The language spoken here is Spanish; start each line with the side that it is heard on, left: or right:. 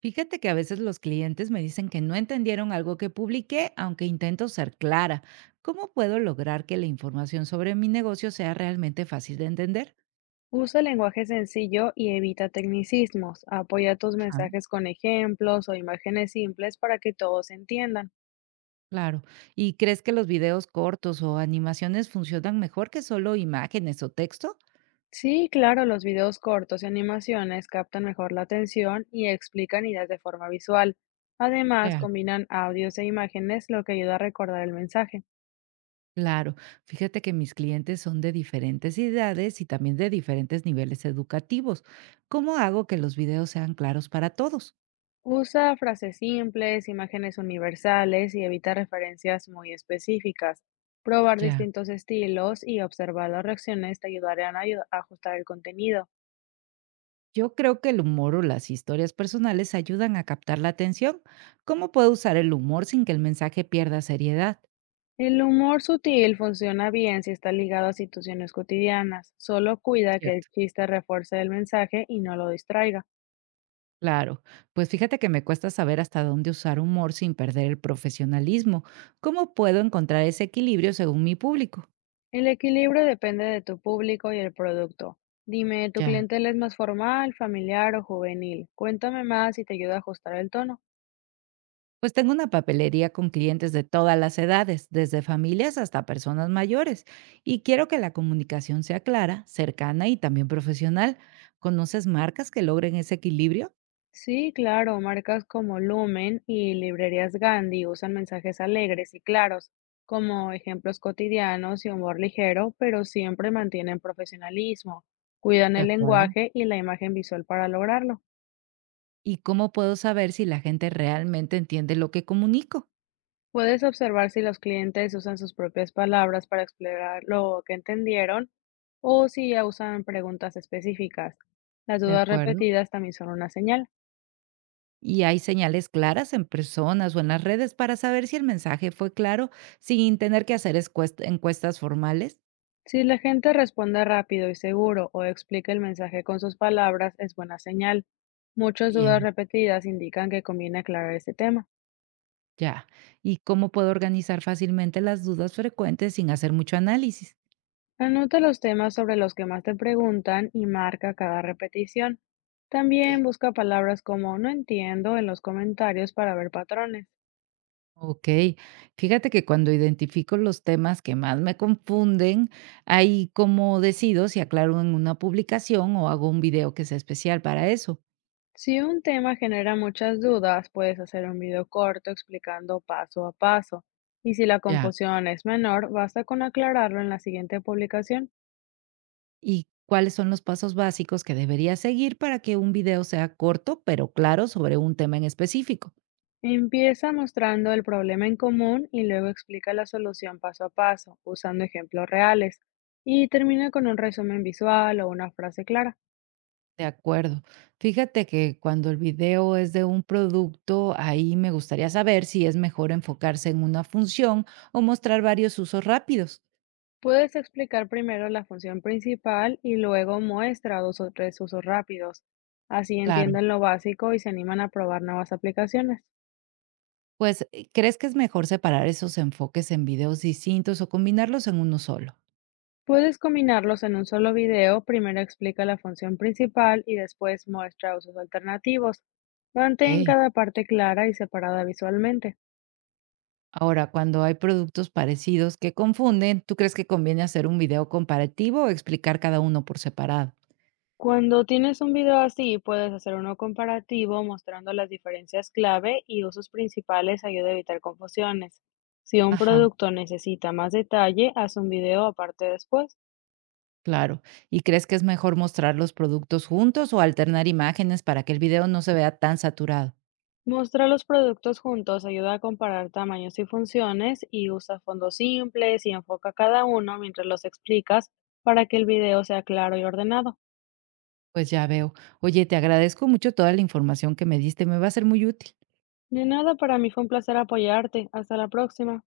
right: Fíjate que a veces los clientes me dicen que no entendieron algo que publiqué, aunque intento ser clara. ¿Cómo puedo lograr que la información sobre mi negocio sea realmente fácil de entender?
left: Usa lenguaje sencillo y evita tecnicismos. Apoya tus
right: Ah,
left: mensajes con ejemplos o imágenes simples para que todos entiendan.
right: claro. ¿Y crees que los videos cortos o animaciones funcionan mejor que solo imágenes o texto?
left: Sí, claro, los videos cortos y animaciones captan mejor la atención y explican ideas de forma visual. Además,
right: Claro.
left: combinan audios e imágenes, lo que ayuda a recordar el mensaje.
right: Claro, fíjate que mis clientes son de diferentes edades y también de diferentes niveles educativos. ¿Cómo hago que los videos sean claros para todos?
left: Usa frases simples, imágenes universales y evita referencias muy específicas. Probar
right: Ya.
left: distintos estilos y observar las reacciones te ayudarán a a ajustar el contenido.
right: Yo creo que el humor o las historias personales ayudan a captar la atención. ¿Cómo puedo usar el humor sin que el mensaje pierda seriedad?
left: El humor sutil funciona bien si está ligado a situaciones cotidianas, solo cuida que el
right: Cierto.
left: chiste refuerce el mensaje y no lo distraiga.
right: Claro, pues fíjate que me cuesta saber hasta dónde usar humor sin perder el profesionalismo. ¿Cómo puedo encontrar ese equilibrio según mi público?
left: El equilibrio depende de tu público y el producto. Dime, ¿tu
right: Ya.
left: clientela es más formal, familiar o juvenil? Cuéntame más y te ayudo a ajustar el tono.
right: Pues tengo una papelería con clientes de todas las edades, desde familias hasta personas mayores, y quiero que la comunicación sea clara, cercana y también profesional. ¿Conoces marcas que logren ese equilibrio?
left: Sí, claro, marcas como Lumen y Librerías Gandhi usan mensajes alegres y claros, como ejemplos cotidianos y humor ligero, pero siempre mantienen profesionalismo, cuidan
right: De
left: el
right: acuerdo.
left: lenguaje y la imagen visual para lograrlo.
right: ¿Y cómo puedo saber si la gente realmente entiende lo que comunico?
left: Puedes observar si los clientes usan sus propias palabras para explorar lo que entendieron o si ya usan preguntas específicas. Las
right: ¿De
left: dudas
right: acuerdo?
left: repetidas también son una señal.
right: Y hay señales claras en personas o en las redes para saber si el mensaje fue claro sin tener que hacer encuestas formales.
left: Si la gente responde rápido y seguro o explica el mensaje con sus palabras, es buena señal. Muchas dudas
right: Bien.
left: repetidas indican que conviene aclarar este tema.
right: Ya. ¿Y cómo puedo organizar fácilmente las dudas frecuentes sin hacer mucho análisis?
left: Anota los temas sobre los que más te preguntan y marca cada repetición.
right: Bien.
left: También busca palabras como no entiendo en los comentarios para ver patrones.
right: Ok, fíjate que cuando identifico los temas que más me confunden, ahí como decido si aclaro en una publicación o hago un video que sea especial para eso.
left: Si un tema genera muchas dudas, puedes hacer un video corto explicando paso a paso. Y si la
right: Ya.
left: confusión es menor, basta con aclararlo en la siguiente publicación.
right: ¿Y cuáles son los pasos básicos que deberías seguir para que un video sea corto pero claro sobre un tema en específico?
left: Empieza mostrando el problema en común y luego explica la solución paso a paso, usando ejemplos reales. Y termina con un resumen visual o una frase clara.
right: De acuerdo. Fíjate que cuando el video es de un producto, ahí me gustaría saber si es mejor enfocarse en una función o mostrar varios usos rápidos.
left: Puedes explicar primero la función principal y luego muestra dos o tres usos rápidos. Así
right: Claro.
left: entienden lo básico y se animan a probar nuevas aplicaciones.
right: Pues, ¿crees que es mejor separar esos enfoques en videos distintos o combinarlos en uno solo?
left: Puedes combinarlos en un solo video. Primero explica la función principal y después muestra usos alternativos. Mantén
right: Ok.
left: cada parte clara y separada visualmente.
right: Ahora, cuando hay productos parecidos que confunden, ¿tú crees que conviene hacer un video comparativo o explicar cada uno por separado?
left: Cuando tienes un video así, puedes hacer uno comparativo mostrando las diferencias clave y usos principales ayuda a evitar confusiones. Si un
right: Ajá,
left: producto necesita más detalle, haz un video aparte después.
right: claro. ¿Y crees que es mejor mostrar los productos juntos o alternar imágenes para que el video no se vea tan saturado?
left: Mostrar los productos juntos ayuda a comparar tamaños y funciones y usa fondos simples y enfoca cada uno mientras los explicas para que el video sea claro y ordenado.
right: Pues ya veo. Oye, te agradezco mucho toda la información que me diste, me va a ser muy útil.
left: De nada, para mí fue un placer apoyarte. Hasta la próxima.